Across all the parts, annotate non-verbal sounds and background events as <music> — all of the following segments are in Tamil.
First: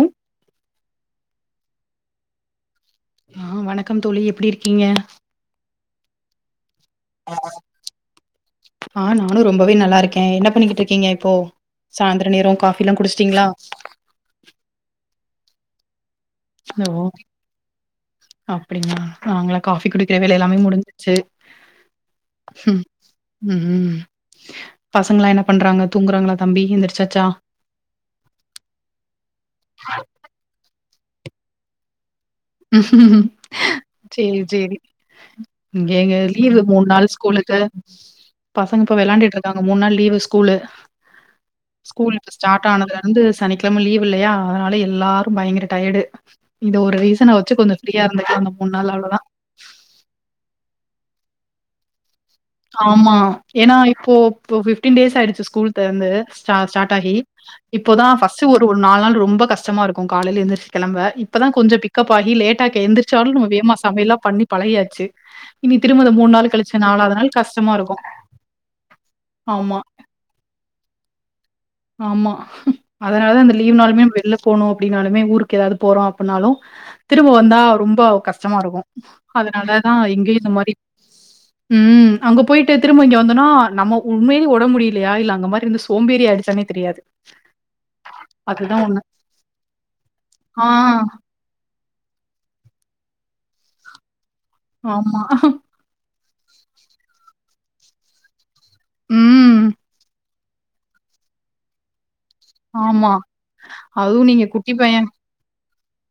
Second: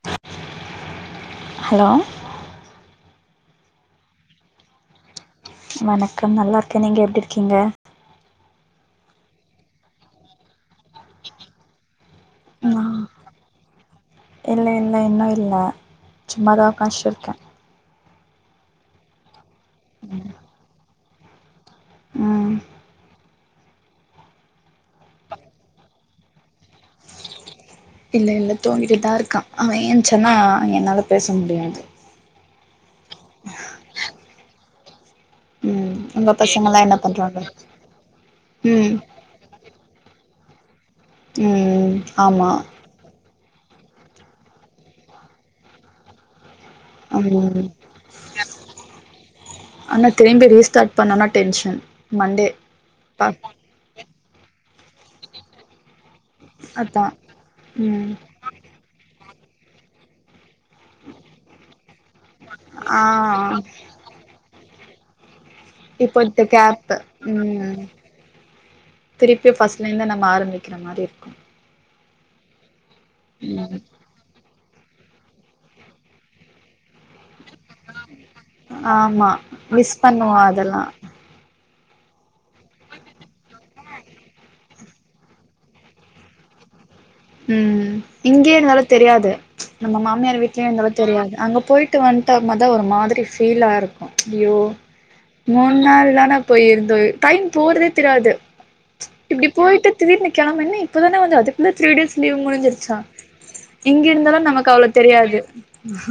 உம் ஹலோ ஆஹ் வணக்கம் தோழி எப்படி இருக்கீங்க வணக்கம் நல்லா இருக்கெ நீங்க எப்டி இருகீங்க ஆஹ் நானு ரொம்பவே நல்லா இருக்கே என்ன பண்ணிகிட்டு இருகீங்க இப்போ சாந்த்ரோ நேரோ காஃபில்லா ஆஹ் குடுச்ட்டீங்ளா ம்மா சும்மா தா ஒக்காஞ்ருக்கே அப்டிங்ளா நாங்ளா காபி குடிக்ற வேல எலாமே முடுஞ்ச்சு ம் உம்ம் பசங்ளா என்ன பண்றாங்க தூங்றாங்ளா இல்ல இல்ல தூங்கிட்டுதா இருகான் அவன் ஏந்ச்சானா என்னால பேச முடியாது ம்ஹ்ம் செரி செரி ங்க ம் எங்க உங்க லீவு பசங்கல்லாம் மூண் என்ன நாள் பண்றாங்க ஸ்கூலுக்கு பசங்க ம் இப் வெளயாண்ட்ருாங்க மூண் நாள் லீவு ஸ்கூலு ம் ஸ்கூல் இப்ப ஆமா ஸ்டாட் ஆனதுல இருந்து சனிக் கெழம லீவ் இல்லயா அதனால எல்லாரு பயங்ர டயடு இத ஒரு ரீசன வச்சு கொஞ்சோ ஃப்ரீயா இருந்துக்கலா அந்த மூணு நாள் அவ்ளோதா ஆனா திரும்பி ரீஸ்டாட் பண்ணனா டென்ஷன் மண்டே ஆமா பா ஏனா இப்போ இ பிஃப்டீன் டேஸ் ஆய்டுசு ஸ்கூல் தெறந்து ஸ்டா ஸ்டாட் அதான் ஆகி இப்பொதா ம் ஃபர்ஸ்ட் ஒரு ஒரு நாலு நாள் ரொம்ப கஷ்டமா இருக்கூ காலைல எந்ருசு கெளம்ப இப்பதா கொஞ்சொ பிக்கப் ஆகி லேட்டாக்க ஆ எந்ரிச்சாலு நம்ம வேமா சமையல்லா பண்ணி பழகியாச்சு இனி திரும்பத மூண் நாளு கழுச்சு நாலாவ்து நாள் கஷ்டமா உம் இருக்கும். திருப்பி ஆமா, ஃபஸ்ட்லே இருந்து நம்ம ஆரம்க்ற மாரி இருக்கூ ஆமா அதனால தா அந்த லீவ்னாலுமே நம் வெள்ள போணு அப்டினாலுமே ஊருக்கு எதாவது போறோ அப்பினாலு த் திரும்ப வந்தா ரொம்ப கஷ்டமா இருக்கூ ஆமா அதனாலதா மிஸ் எங்யு பண்ணுவா இந்த மாரி அதெல்லா உம் அங்க போய்ட்டு திரும்ப இங்க வந்தொனா நம்ம உண்மையா ஒடம் முடிய யாரில்ல அங்க மாரி இருந்து சோம்பேரி ஆய்ச்சாமே தெரியாது உம் இங்கே அதுதான் இருந்தாலு உண்மை. தெரியாது ம்ச் நம்ம மாம்யார் ஆ வீட்லயே இருந்தாலு தெரியாது அங்க போயிட் விட்டு வந்துட்ட மொத ஒரு மாத்ரி ஃபீலா இருக்கூ அய்யோ ஆமா. மூண் நாள் தான போய்ருந்தோ டைம் போறதே தெரியாது இப்டி ம். போய்ட்டு திடீர்னு கெழம்பு என்ன இப்பதான வந்தோ அதுகுள்ள த்ரீ டேஸ் லீவ் முடிஞ்ருசா அதுவு நீங்க குட்டி பையெ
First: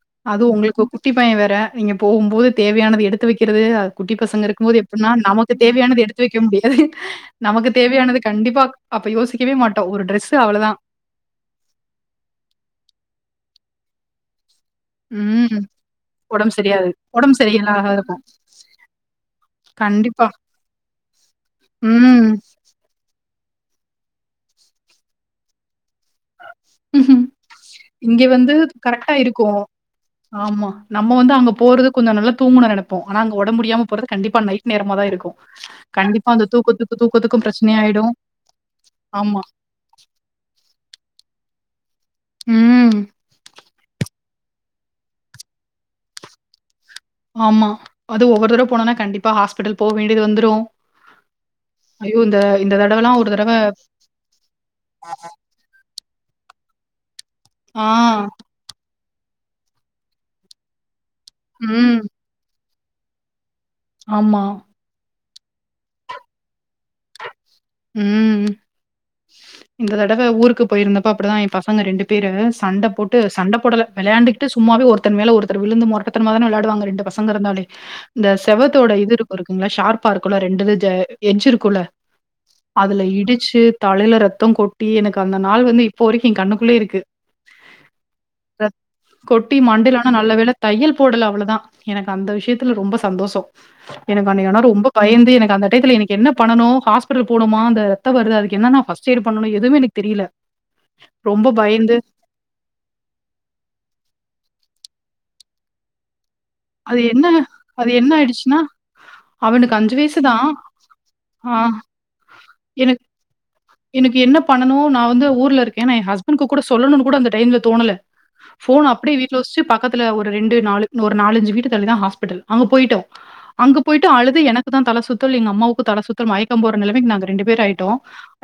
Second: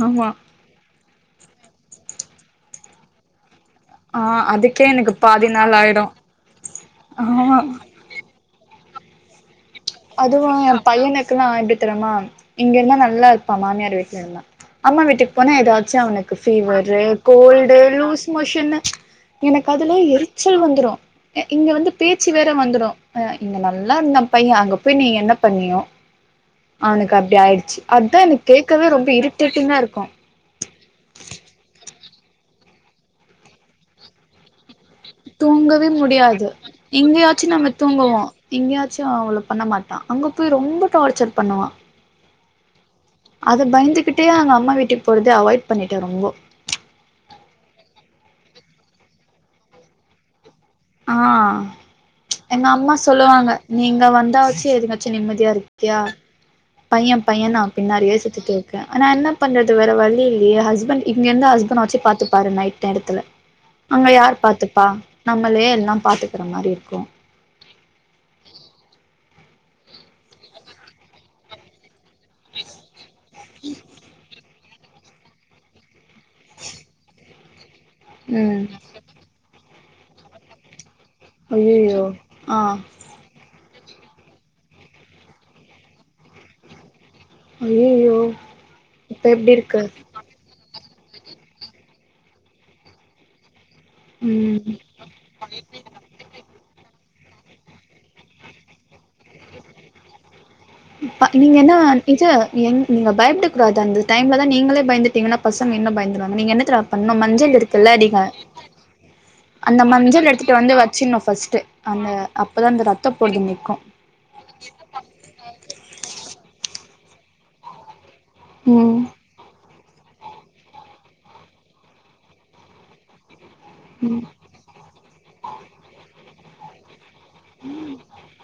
ஆமா அதுவு உங்ளுக்கு குட்டி பையெ வேற நீங்க போகும் போது தேவையானது எடுத்து வைக்ற து அ குட்டி ஆ பசங்க இருகும்போது அதுக்கே எப்ட்னா எனக்கு பாதி நமக்கு நாள் தேவையானது ஆயிடு எடுத்து வைக்க முடியாது ஆமா நமக்கு தேவையானது கண்டிப்பா அப்பயோசிக்கவே மாட் அதுவு ஏ பையனுகுல்லா எப்டி தெரிமா இங்க இருந்தா நல்லா இருப்பா மாம்யார் வீட்ல இருந்தா அம்மா வீட்டுகு போனா ம். எதாசு அவனுகு உடம்பு சரியாது ஃபீவரு உடம்பு கோல்டு சரியில்லாத இருக்கும். லூஸ் மோஷனு எனக்கு அதுலா கண்டிப்பா. எருச்சல் வந்துரு இங்க வந்து பேச்சு ம். வேற வந்துரு இங்க நல்லா இருந்த பையெ அங்க போய் நீ என்ன பண்ணியோ அவ்னுகு அப்டி ஆய்டுசு அத்தா இங்க எனக்கு வந்து கேக்கவே ரொம்ப கரெக்ட்டா இருக்கும். இரிட்டேடிங்கா இருக்கூ ஆமா நம்மோ வந்து அங்க போறது கொஞ்சொ நல்ல தூங்னு நெனபோ ஆனா அங்க ஒடம் முடியாம போறது கண்டிப்பா நைட் நேரம தா இருக்கூ தூங்கவே கண்டிப்பா அந்த முடியாது தூக்கத்துக்கு தூக்கத்துகூ இங்கயாச்சு நம்ம ப்ரச்னையா ஆய்டூ தூங்குவோ இங்கயாச்சு அவ்ளோ ஆமா பண்ண மாட்டா அங்க போய் ரொம்ப டார்சர் பண்ணுவான் உம்ம் அத பயந்துகிட்டே அங்க அம்மா வீட்டுக் போறத அவாய்ட் பண்ணிட்டெ ரொம்போ ஆமா அது ஒவ்வொரு தடவ போனொன கண்டிப்பா ஹாஸ்பிடல் போக வேண்டிது வந்துரு ஆஹ் எங்க அம்மா தடவலாம் ஒரு தடவ சொல்லுவாங்க நீ இங்க வந்தா வச்சு எதுங்காச்சு நிம்மதியா இருக்யா பையெ பையெ நா ஆ. பின்னாடி ஏசிதுட்டு இருகே ஆனா என்ன பண்றது வேற வழியெ இல்லிய ஹஸ்பண்ட் இங்க இருந்து ஹஸ்பண்ட வச்சு ம். பாத்துபாரு நைட் நேரத்ல அங்க யார் ஆமா. பாத்துப்பா நம்ளே எல்லா பாத்துக்ற மாரி இருக்கொ உம் இந்த தடவ ஊருக்கு போய்ருந்தப அப்டிதா ஏ பசங்க ரெண்டு பே பிரு சண்டை போட்டு சண்டை போடல விளையாண்டுகிட்டு சும்மாவே ஒருத்தங்க மேல ஒருத்தர் விழுந்து மொறட்டுத்தனமா தான விளாடுவாங்க ரெண்டு பசங்க இருந்தாலே இந்த ம் செவத்தோட இது இருக்கு இருக்குங்களா ஷார்ப்பா இருக்குல்ல ரெண்டு இது ஜ எஞ்சிருக்குல ஐயயோ ஆ அதுல இடிச்சு தலையில ரத்தோ கொட்டி எனக்கு அந்த நாள் வந்து இப்போ வரைக்கு என் கண்ணுக்குள்ளே இருக்கு ஐயயோ ரத் இப்ப எப்டி கொட்டி இருக்கு மாண்டேல ஆனா நல்ல வேள தையல் போடல அவ்வளோதா எனக்கு அந்த விஷயத்தில ரொம்ப சந்தோஷோ எனக்கு ம் ஆனா ரொம்ப பயந்து எனக்கு அந்த டையத்துல எனக்கு என்ன பண்ணனு போனுமா அந்த ரத்த வருது என்ன பஸ்ட் இயர் பண்ணணு எதுவுமே எனக்கு தெரியல ப ரொம்ப நீங்க என்ன பயந்து இது எங் நீங்க பயப்படக்கூடாது அந்த டைம்லதா நீங்களே பயந்துட்டு பாத்தீங்கன்னா பசங்க இன்னு பயந்துடுவாங்க நீங்க என்ன தெரியுமா அது பண்ணனு என்ன மஞ்சள் அது இருக்குல்ல என்ன அதிக ஆயிடுச்சுன்னா, அவனுக்கு அந்த வயசு மஞ்சள் தான். எடுத்துட்டு வந்து வச்சிருனு ஆ பஸ்ட்டு அந்த அப்பதா அந்த எனக்கு ரத்தம் போறது நிக்கும் எனக்கு என்ன பண்ணனு நா வந்து ஊர்ல இருக்கே நா என் ஹஸ்பண்ட்க்கு கூட சொல்லணும்னு கூட அந்த டைம்ல தோணல போன் ம் அப்டியே வீட்ல வச்சுட்டு பக்கத் ல ஒரு ரெண்டு நாலு ஒரு நாலஞ்சு வீடு தள்ளிதா ஹாஸ்பிட்டல் அங்க போயிட்டோ அங்க போயிட்டு அழுது எனக்குதா தல சுத்தல் எங்க அம்மாவுக்கு தல சுத்தல் மயக்கம் போடுற நிலைமைக்கு நாங்க ரெண்டு பேர் ஆயிட்டோ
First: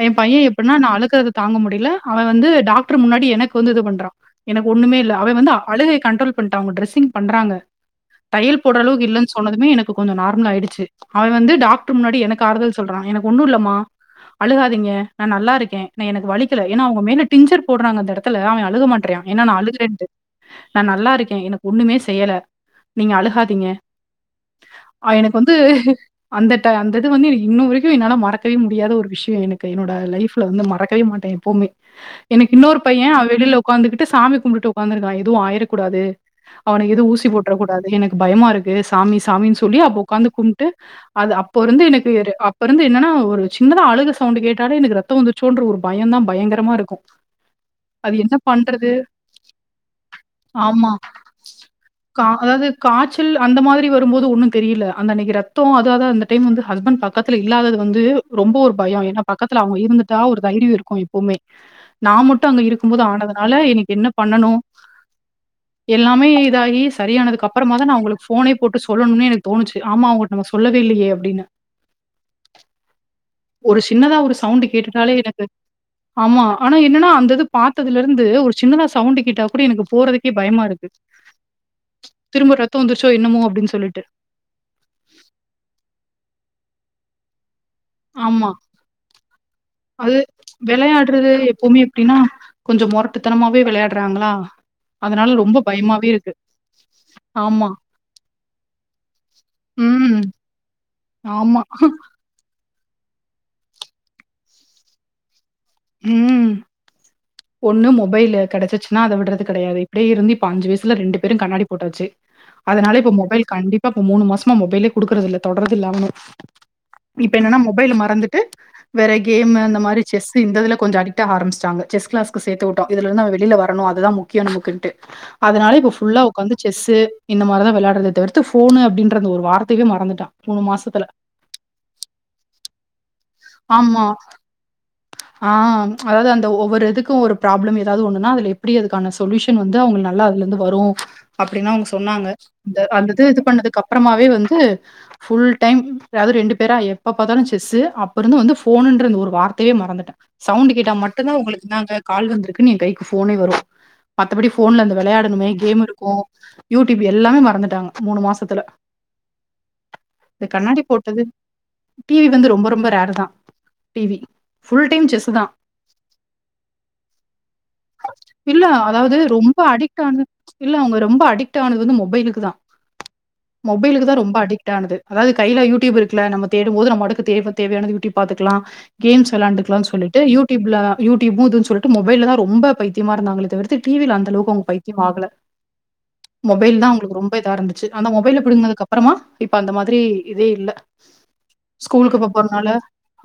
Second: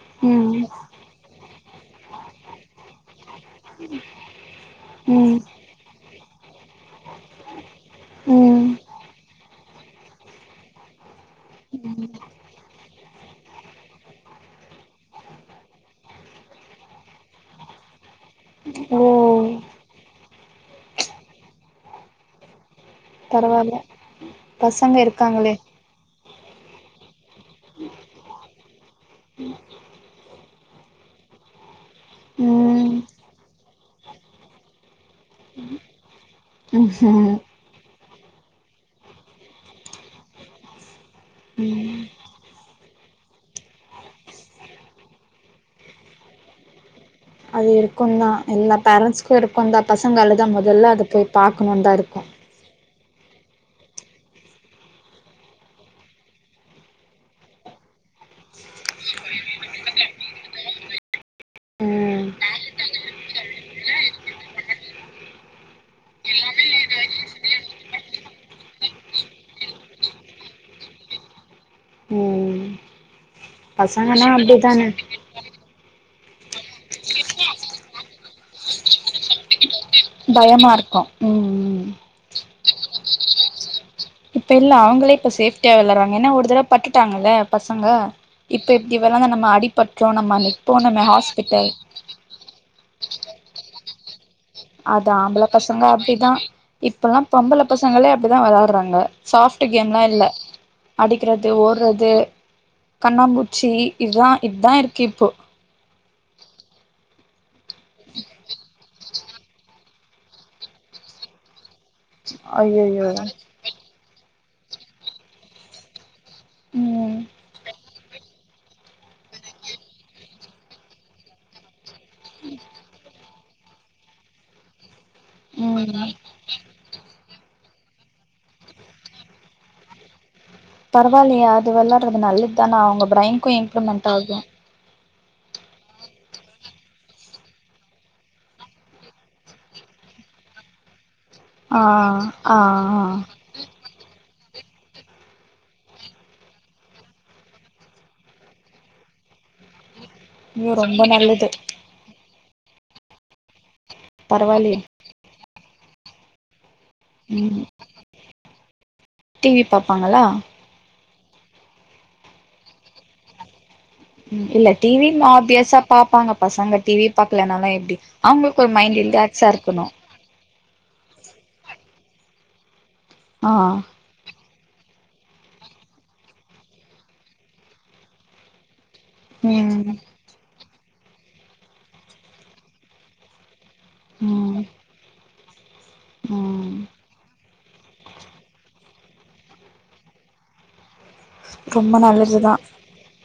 எம் பையே ம் எப்டினா நா அழுகுறத தாங்க முடியல அவே வந்து டாக்டர் முன்னாடி எனக்கு வந்து இது பண்றா எனக்கு ஒண்ணுமே இல்ல அவே ம் வந்து அழுகைய கண்ட்ரோல் பண்ட்டா அவுங்க டிரெஸ்ஸிங் பண்றாங்க தையல் ம் போடுற அளவுக்கு இல்லன்னு சொன்னதுமே எனக்கு கொஞ்சோ நார்மல் ஆயிடுச்சு அவள் வந்து டாக்டர் முன்னாடி எனக்கு ஆறுதல் சொல்றா எனக்கு ஒண்ணும் இல்லமா அழுகா திங்க நா நல்லா இருக்கே நா எனக்கு வலிக்கல ஏன்னா அவுங்க மேல டிஞ்சர் போடுறாங்க அந்த எடத் த்துல அவன் அழுக ஓ மாட்றியா ஏன்னா நா அழுகுறேன்ட்டு நா நல்லா இருக்கே எனக்கு ஒண்ணுமே செய்யல நீங்க அழுகாதீங்க பரவால்ல பசங்க அஹ் எனக்கு இருக்காங்களே வந்து அந்த ட அந்த இது வந்து எனக்கு இன்னு வரைக்கு என்னால மறக்கவே முடியாத ஒரு விஷயோ எனக்கு என்னோட லைஃப்ல வந்து மறக்கவே மாட்டே எப்போவுமே எனக்கு இன்னொரு ம் பையே அவ வெளியில ஒக்காந்துக்கிட்டு சாமி கும்பிட்டுட்டு உக்காந்துருக்கா எதுவு ஆயிரக்கூடாது ம் அவனுக்கு எதும் ஊசி போட்றக் கூடாது எனக்கு பயமா இருக்கு சாமி சாமின்னு சொல்லி அப்ப ஒக்காந்து கும்பிட்டு அது அப்போ இருந்து ம் எனக்கு அப்ப இருந்து என்னன்னா ஒரு சின்னதா அழுக சவுண்டு கேட்டாலே எனக்கு ரத்தோ வந்துச்சோன்ற ஒரு பயம் தா பயங்கரமா இருக்கும் அது இருக்கும் தா என்ன எல்லா பண்றது? பேரண்ட்ஸ்க்கு இருக்கும் தா பசங்க அழுதா முதல்ல அத போய் பாக்கணுன்னு தா இருக்கு காச்சல் அந்த மாரி வரும்போது ஒன்னும் தெரியல அந்த அன்னைக்கு ரத்தோ அதாது அந்த டைம் வந்து ஹஸ்பண்ட் பக்கத்து இல்லாதது வந்து ரொம்ப ஒரு பயோ ஏன்னா பக்கத்துல அவுங்க இருந்துட்டா ஒரு தைரியோ இருக்கு எப்பவுமே நா ம் மட்டும் அங்க இருக்கும் போது ஆனதுனால என் எனக்கு என்ன பண்ணணு எல்லாமே இதாகி சரியானதுக்கு அப்புறமா தா நா அவுங்களுக்கு போனே போட்டு சொல்லணுன்னே எனக்கு தோணுச்சு ஆமா அவுங்கட்ட நம்ம சொல்லவே இல்லையே அப்டின்னு ம் ஒரு சின்னதா பசங்கன்னா ஒரு சவுண்டு அப்டிதான கேட்டுட்டாலே எனக்கு ஆமா ஆனா என்னன்னா அந்த இது பாத்ததுல இருந்து ஒரு சின்னதா சவுண்டு கேட்டா கூட எனக்கு போறதுக்கே பயமா இருக்கு திரும்ப ரத்தோ வந்துருச்சோ என்னமோ அப்டின்னு சொல்லிட்டு இப்ப இல்ல பட்டுட்டாங்கள்ல பசங்க ஆமா. இப்ப இப்டி விளாந்து நம்ம அடிப்பட்டுட்டோ அது நம்ம அன்னைக்கி‌ போனோமே விளையாடுறது ஹாஸ்பிட்டல் எப்பவுமே எப்டின்னா கொஞ்சோ மொரட்டுத்தனமாவே விளையாடுறாங்களா அது அதனால ஆம்பள ரொம்ப பசங்க பயமாவே அப்டிதா இருக்கு. இப்பல்லா பொம்பள ஆமா. பசங்களே அப்டிதா வெளாடுறாங்க சாப் கேம்லா ம். இல்ல அடிக்கிறது ஆமா. ஓடுறது கண்ணாம்பூச்சி இதா இதுதா இருக்கு இப்போ உம் ஒண்ணு மொபைலு கெடச்சிச்சுன்னா அத விடுறது கெடையாது இப்டியே இருந்து இப்ப அஞ்சு வயசுல ரெண்டு பேரும் கண்ணாடி போட்டாச்சு அதனால இப்ப மொபைல் கண்டிப்பா இப்ப மூணு மாசமா மொபைலே குடுக்குறது இல்ல தொடுறது இல்லாம ம் இப்ப என்னன்னா மொபைல மறந்துட்டு வேற கேம் அந்த மாரி செஸ் இந்த இதில கொஞ்சோ அடிக்ட் ஆக ஆரம்பிச்சுட்டாங்க செஸ் கிளாஸ்க்கு சேத்து வுட்டோ இதுல இருந்து அவே வெளில வரனு அது தா முக்கியோ நமக்கின்ட்டு அதுனால இப்ப ம் ஃபுல்லா உக்காந்து செஸ்ஸு இந்த மாரிதா விளையாடுறது தவிர்த்து ஃபோனு அப்டின்ற அந்த ஒரு வார்த்தையவே மறந்துட்டான் மாசத்துல. பரவாயில்லையா அது விளாடுறது நல்லது தானா அவுங்க பிரைனுக்கு இம்ப்ரூவ்மெண்ட் ஆகும் ஆஹ் அதாவது அந்த ஒவ்வொரு இதுக்கும் ஒரு ப்ராப்ளம் எதாவது ஒண்ணுனா அதுல எப்படி அதுக்கான சொலியூஷன் வந்து அவுங்க அதுல இருந்து வரும் அப்படின்னு ஆ அவுங்க சொன்னாங்க ஆ ஆ அந்த இது இது பண்ணதுக்கு அப்புறமாவே வந்து ஃபுல் டைம் அது ரெண்டு பேரா எப்ப பாத்தாலு செஸ்ஸு அப்பருந்து வந்து ஃபோனுன்ற அந்த ஒரு வார்த்தையவே மறந்துட்டா சவுண்ட் ஐயோ கேட்டா ரொம்ப மட்டுந்தா நல்லது இந்தாங்க உங்களுக்கு கால் வந்து க்கு கைக்கு போனே வரும் மத்தபடி பரவால்லையே போன்ல அந்த விளையாடணுமே கேம் இருக்கும் யூடியூப் எல்லாமே ம் மறந்துட்டாங்க மூணு மாசத்துல டிவி பாப்பாங்களா இந்த கண்ணாடி போட்ட து டிவி வந்து ரொம்ப ரொம்ப ரேருதா இல்ல டிவினு ஆபியஸா பாப்பாங்க பசங்க டிவி பாக்கலனாலா எப்படி அவுங்களுக்கு இல்ல ஒரு மைண்ட் ரிலி அதாவது ரொம்ப அடிக்ட் ஆனது இல்ல அவுங்க ரொம்ப அடிக்ட் ஆனது வந்து மொபைலுக்குதா ஆ மொபைலுக்குதா ரொம்ப அடிக்ட் டானது அதாவது கையில யூடியூப் இருக்குல நம்ம தேடும் போது நம்மடுக்கு தேவ தேவையான யூடியூப் பாத்துக்கலா கேம்ஸ் விளாண்டுக்கலானு ம் சொல்லிட்டு யூடியூப்ல யூடியூப்ம் இதுன்னு சொல்ட்டு மொபைலதா ரொம்ப பைத்தியமா இருந்தாங்களே தவிர்த் டிவியில அந்த அளவுக்கு ம் அவுங்க பைத்தியம் ஆகல ம் மொபைல்தா அவுங்களுக்கு ரொம்ப இதா இருந்துச்சு அந்த மொபைல்ல பிடிங்குனதுக்கு அப்பு அப்புறமா இப்ப அந்த மாதிரி இதே இல்ல ரொம்ப நல்லது னால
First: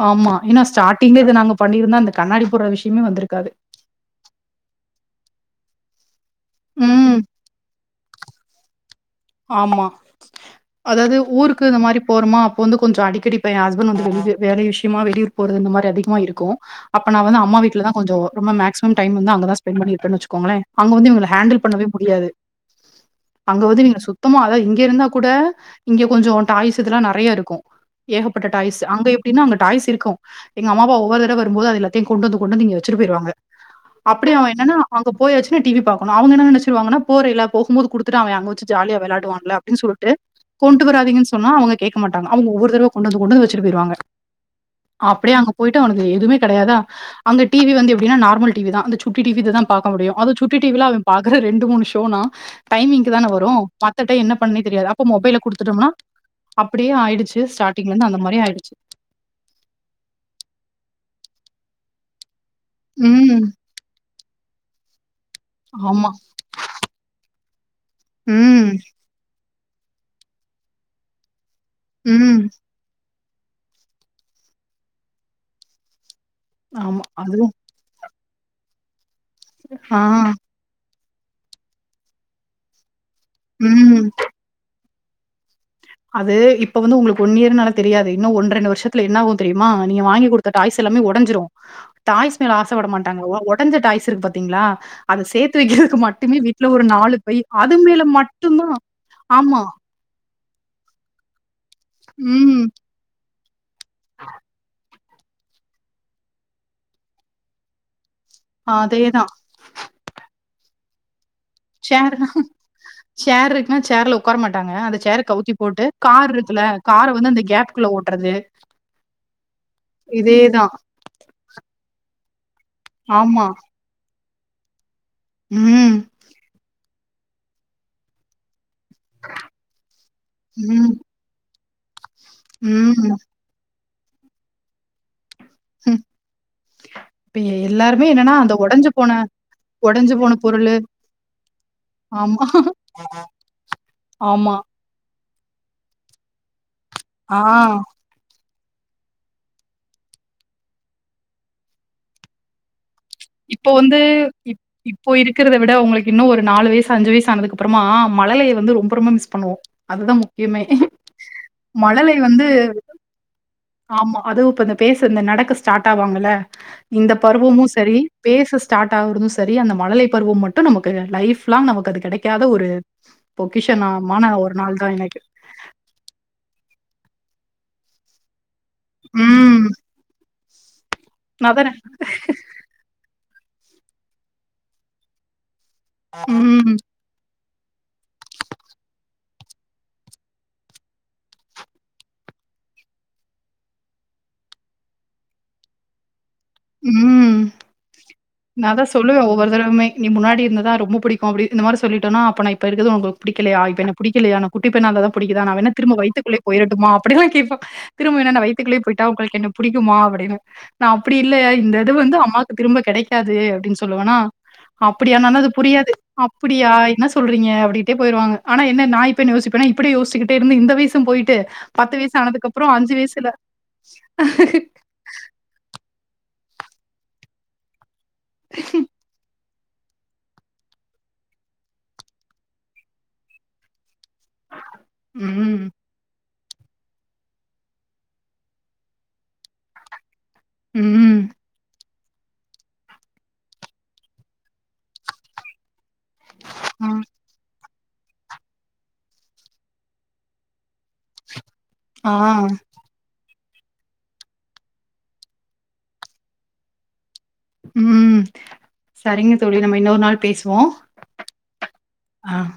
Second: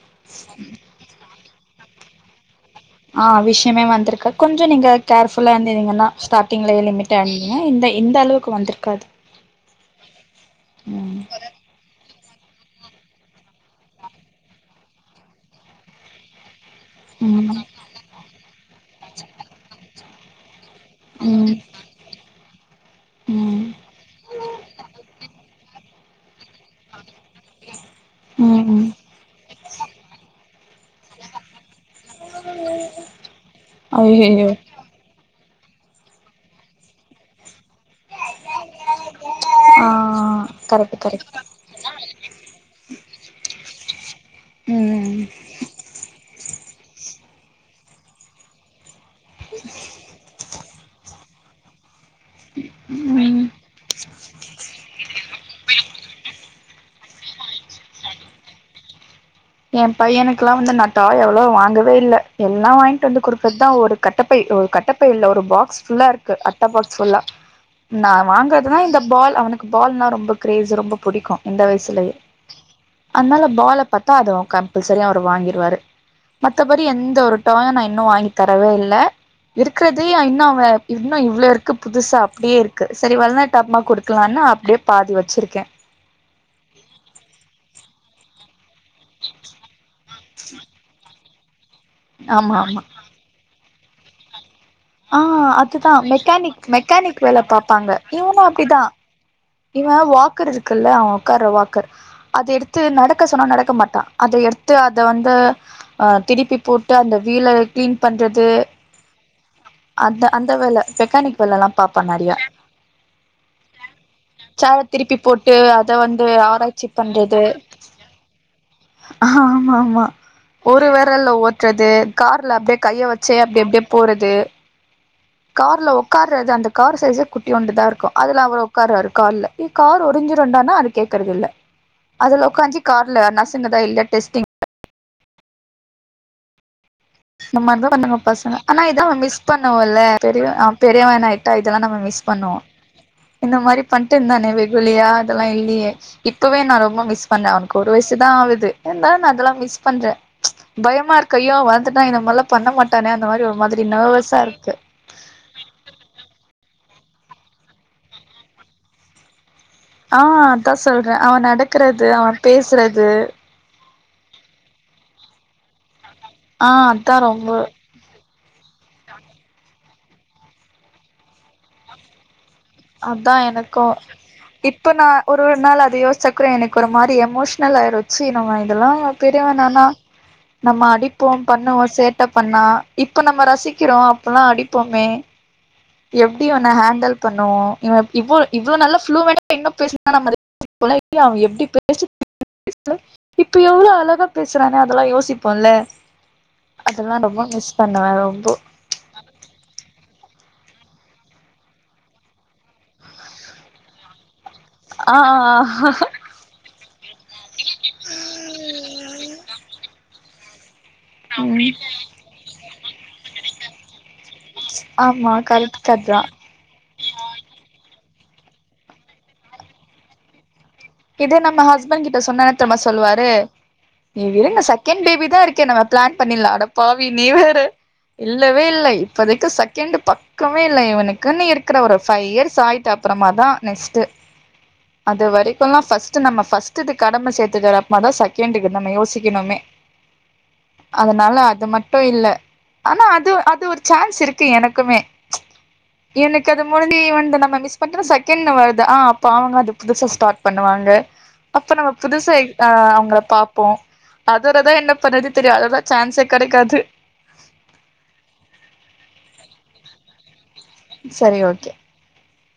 ஆமா ஏன்னா ஸ்டாட்டிங்ல இது நாங்க பண்ணிருந்தா இந்த கண்ணாடி போடுற விஷய ஆஹ் விஷயமே வந்திருக்காது கொஞ்ச நீங்க கேர்ஃபுல்லா இருந்தீங்கன்னா ஸ்டார்டிங்லயே ம். லிமிட்டா இருந்தீங்கனா இந்த இந்த அளவுக்கு வந்துருக்காது ஆமா அதாது ஊருக்கு இந்த மாரி போறோமா அப்போ வந்து கொஞ்ச அடிக்கடி இப்ப என் ஹஸ்பண்ட் வந்து வெளி வேலை விஷயமா வெளியூர் போறது இந்த மாரி அதிகமா இருக்கும் அப்ப நா வந்து அம்மா ம் வீட்டுலதான் கொஞ்சோ ரொம்ப மேக்சிமம் டைம் வந்து அங்கதா ஸ்பெண்ட் பண்ணிருப்பேனு வெச்சுக்கோங்களே அங்க வந்து இவன ம் ஹேண்டில் பண்ணவே முடியாது அங்க ம் வந்து நீங்க சு மொத்தமா அதா இங்க இருந்தா கூட இங்க கொஞ்சோ டாய்ஸ் இதெல்லா நிறைய இருக்கும் ஏகப்பட்ட ம் டாய்ஸ் ம் அங்க எப்டின்னா அங்க டாய்ஸ் இருக்கும் எங்க அம்மா அப்பா ஒவ்வரு தடவ வரும்போது அதுல கொண்டு வந்து கொண்டு வந்து இங்க வச்சட்டு போயிருவாங்க அப்படி அவ ஐயையோ என்னானா அங்க போய் வச்சு டிவி பாக்கணு அவுங்க என்ன நினச்சிருவாங்கனா போறேல்ல போகும் போது குடுத்துட்டு அவே அங்க வெச்சு ஜாலியா விளாடுவான் அப்படின்னு ஆ சொல்ட்டு கொண்டு கரெக்ட் கரெக்ட் வராதீங்கன்னு சொன்னா அவுங்க கேட்க மாட்டாங்க அவுங்க ஒவ்வொரு தடவை கொண்டந்து கொண்டந்து வச்சட்டு போயிருவாங்க ம் அப்டியே அங்க போயிட்டு அவனுக்கு எதுவுமே கிடையாதா அங்க டிவி வந்து எப்படினா நார்ல் டிவி தா அந்த சுட்டிவி இததா பாக்க முடியு அதும் சுட்டி டிவிலா அவன் பாக்குறதே ரெண்டு மூணு ஷோனா டைமிங்க்கு தானே ம் வரும் மத்த டை என்ன பண்ணனே தெரியாது அப்ப மொபைல குடுத்துட்டோனா அப்டியே ஆயிடுச்சு ஸ்டார்டிங்ல இருந்து அந்த மாதிரியே ஆயிடுச்சு என் பையனுக்குல்லா வந்து நா தாயோ எவ்வளோ வாங்கவே இல்ல எல்லா வாங்கிட்டு வந்து ம் கொடுக்குறதுதான் ஒரு கட்டப்பை கட்ட இல்ல ஒரு பாக்ஸ் ஃபுல்லா ஆமா இருக்கு அட்ட பாக்ஸ் ஃபுல்லா நா ம் வாங்கறதுதா இந்த பால் அவனுக்கு பால்னா ரொம்ப கிரேஸ் ரொம்ப பிடிக்கு இந்த வயசுலயே ம் அதனால பால பாத்தா அத கம்பல்சரியா அவர் வாங்கிருவாரு மத்தபடி ஆமா எந்த ஒரு அதுவும் டாயு நா இன்னு வாங்கி தரவே இல்ல ஆ இருக்கிறதயே இன்னு அவ இன்னு இவ்வளோ இருக்கு புதுசா அப்படியே இருக்கு செரி வர்லனா டமா ம் கொடுக்கலானு அப்டியே பாதி வச்சிருக்கு அது இப்ப வந்து உங்களுக்கு ஒன் இயர்னால தெரியாது இன்னு ஒன் ரெண்டு வருஷத்துல என்னாகும் தெரியுமா நீங்க வாங்கி குடுத்த டாய்ஸ் எல்லாமே உடைஞ்சுரு டாய்ஸ் மேல ஆமா ஆமா ஆசைப்பட மாட்டாங்க உடஞ்ச டாய்ஸ் இருக்கு பாத்தீங்களா ஆ அத சேத்து அதுதா வைக்கிறதுக்கு மட்டுமே மெக்கானிக் வீட்ல ஒரு நாலு மெக்கானிக் பை வேல அது மேல மட்டுந்தா இவ வாக்கர் இருக்குல்ல உட்கார்ற வாக்கர் அது ம். எடுத்து நடக்க சொன்னா நடக்க மாட்டா அத எடுத்து அதை வந்து அஹ் திருப்பி போட்டு அந்த வீல கிளீன் பண்றது அதேதான். அந்த அந்த வேலை மெக்கானிக் வேலல்லா பாப்பா ஷேர் நெறையா ஷேர் இருக்குனா சேர்ல உக்கார மாட்டாங்க அந்த திருப்பி சேர கவுத்தி போட்டு அத வந்து கார் இருக்குல ஆராய்ச்சி கார வந்து அந்த கேப்க்குகள்ள ஓட்டுறது ஆஹ ஆமா ஆமா இதேதான். ஒரு விரல்ல ஓட்டுறது கார்ல அப்படியே கையை வச்சே ஆமா. அப்படி அப்படியே போறது கார்ல ம். உட்காருறது அந்த கார்சைஸ்குட்டி ஒண்டுதான் இருக்கும் அதுல அவ உட்காருராரு கார்ல ஏய் கார் ஒறிஞ்சிருண்டானா ம். அது கேக்குறது இல்ல அதுல உடக்காந்து ம். கார்ல நர்ஸ்ங்கதான் இல்ல டெஸ்டி ம் நம்ம இருந்து பண்ணங்க பசங்க ஆனா இத அவ மிஸ் பண்ணுவோம்ல்ல ஒடஞ்சு போன பெரிய பொருளு. பெரியவன் ஆயிட்டா இதெல்லாம் நம்ம மிஸ் ஆமா பண்ணுவோ இந்த மாதிரி பண்ணிட்டு இருந்தானே ஆமா. வெகுலியா இதெல்லாம் இல்லையே இப்பவே நான் ரொம்ப மிஸ் பண்றேன் ஆ. அவனுக்கு ஒரு வயசுதான் ஆகுது இருந்தாலும் நான் அதெல்லாம் மிஸ் பண்றேன் பயமா இருக்க யோ வந்துன்னா இந்த மாதிரல்லாம் பண்ண மாட்டேன் இப்போ வந்து இப்போ இருக்கிறத விட உங்களுக்கு இன்னும் ஒரு நாலு வயசு அஞ்சு வயஸ் ஆனது அப்புறமா மழலையை வந்து ரொம்ப ரொம்ப மிஸ் பண்ணுவோம் ஆ அதுதான் முக்கியமே அதா சொல்றே அவ நடக்கறது மழலை அவ வந்து பேசுறது ஆமா அதுவும் இப்ப இந்த பேசு இந்த நடக்கு ஸ்டார்ட் ஆவாங்கல்ல ஆ இந்த அதா ரொம்ப பருவமும் சரி பேச ஸ்டார்ட் ஆகுறதும் சரி அந்த மழலை பருவம் மட்டும் நமக்கு லைப்லா் நமக்கு அது கிடைக்காது அதான் எனக்கும் ஒரு நாள் இப்ப தான் எனக்கு. நான் ஒரு ஒரு நாள் அது யோசிச்சக்குற எனக்கு ஒரு மாதிரி எமோஷனல் ஆயிரச்சு நம்ம இதெல்லாம் பெரியவ ம். நானா நம்ம அடிப்போம் அதானே. பண்ணுவோம் சேட்டை பண்ணா இப்ப நம்ம ரசிச் திக்கிறோம் அப்பல்லாம் அடிப்போமே எப்படி இவன ம். ஹேண்டல் பண்ண <inaudible> <inaudible> அவன் எப்படி பேசி இப்ப எவ்வளவு அழகா பேசுறானே அதெல்லாம் யோசிப்போம்ல உம் நான் தான் சொல்லுவேன் ஒவ்வொரு தடவுமே நீ முன்னாடி இருந்ததா ரொம்ப பிடிக்கும் அப்படி இந்த மாதிரி சொல்லிட்டம்னா அப்பப்ப நான் இருக்கு உங்களுக்கு பிடிலையா இப்ப என் படிக்கலையா குட்டி பையனா இருந்தா தான் ஆ புடிக்குதா ஆ நான் வேணா திரும்ப உங்க வய்த்துக்கொள்ள போயட்டுமா அப்படியெல்லாம் கேட்பான் திரும்ப வத்துக்குள்ளே போய்ட்டா உங்களுக்கு பிடிக்குமா அப்படின்னு நான் அப்படி இல்ல ஆ இந்த ம் இது வந்து அம்மாக்கு திரும்ப கிடைக்காது அப்படின்னு சொல்லுவனா அப்படியா ஆமா நானா அது கரெக்ட் புரியாது கதா அப்படியா என்ன சொல்றீங்க அப்படி அப்படியே போயிடுவாங்கஆனா என் நான் இப்ப யோசிப்பே இப்படி யோசிக்கிட்டே இரு இந்த வயசும் போயிட்டு இதே நம்ம பத்து வயசு ஆனதுக்கு அப்புறம் அஞ்சு வயசுல நீங்க விடுங்கசெகண்ட் பேபி தான் இருக்கேன் நம்ப பிளான் பண்ணல அட பாவி நீ வேற இல்லவே இல்லை இப்பதக்கு சக்தி செகண்ட்டு பக்கமே இல்லை இவனுக்கு நீ இருக்கிற ஒரு ஃபைவ் இயர்ஸ் ஆய்ட்டு அப்புறமா தான் நெக்ஸ்ட் அது உம் வரைக்கும்லா ஃபர்ஸ்ட் நாம ஃபஸ்டுக்கு நம்ம கடமை சேர்த்துட்டுரப்ப தான் செகண்ட்க்கு நம்ம யோசிக்கணமே ம், அதனால அது மட்டும் அது மட்டும் இல்ல ஆனா அது அது ஒரு சான்ஸ் இருக்கு எனக்குமே எனக்கு அது முழு ஆ, ஈவன் டூ நம்ப மிஸ் பண்ட செகண்ட் வருது ஆ அப்ப அவங்க அது புதுசா ஸ்டார்ட் பண்ணுவாங்க அப்ப நம்ம ஆ, புதுசா அவங்க பார் பாப்போம் அதோடதான் என்ன பண்ணறது தெரியும் அதது தான் சான்ஸ் எனக்கு கிடைக்காது உம் சரிங்க தோழி நம்ம இன்னொரு நாள் பேசுவோம் சரி ஓகே ஆஹ்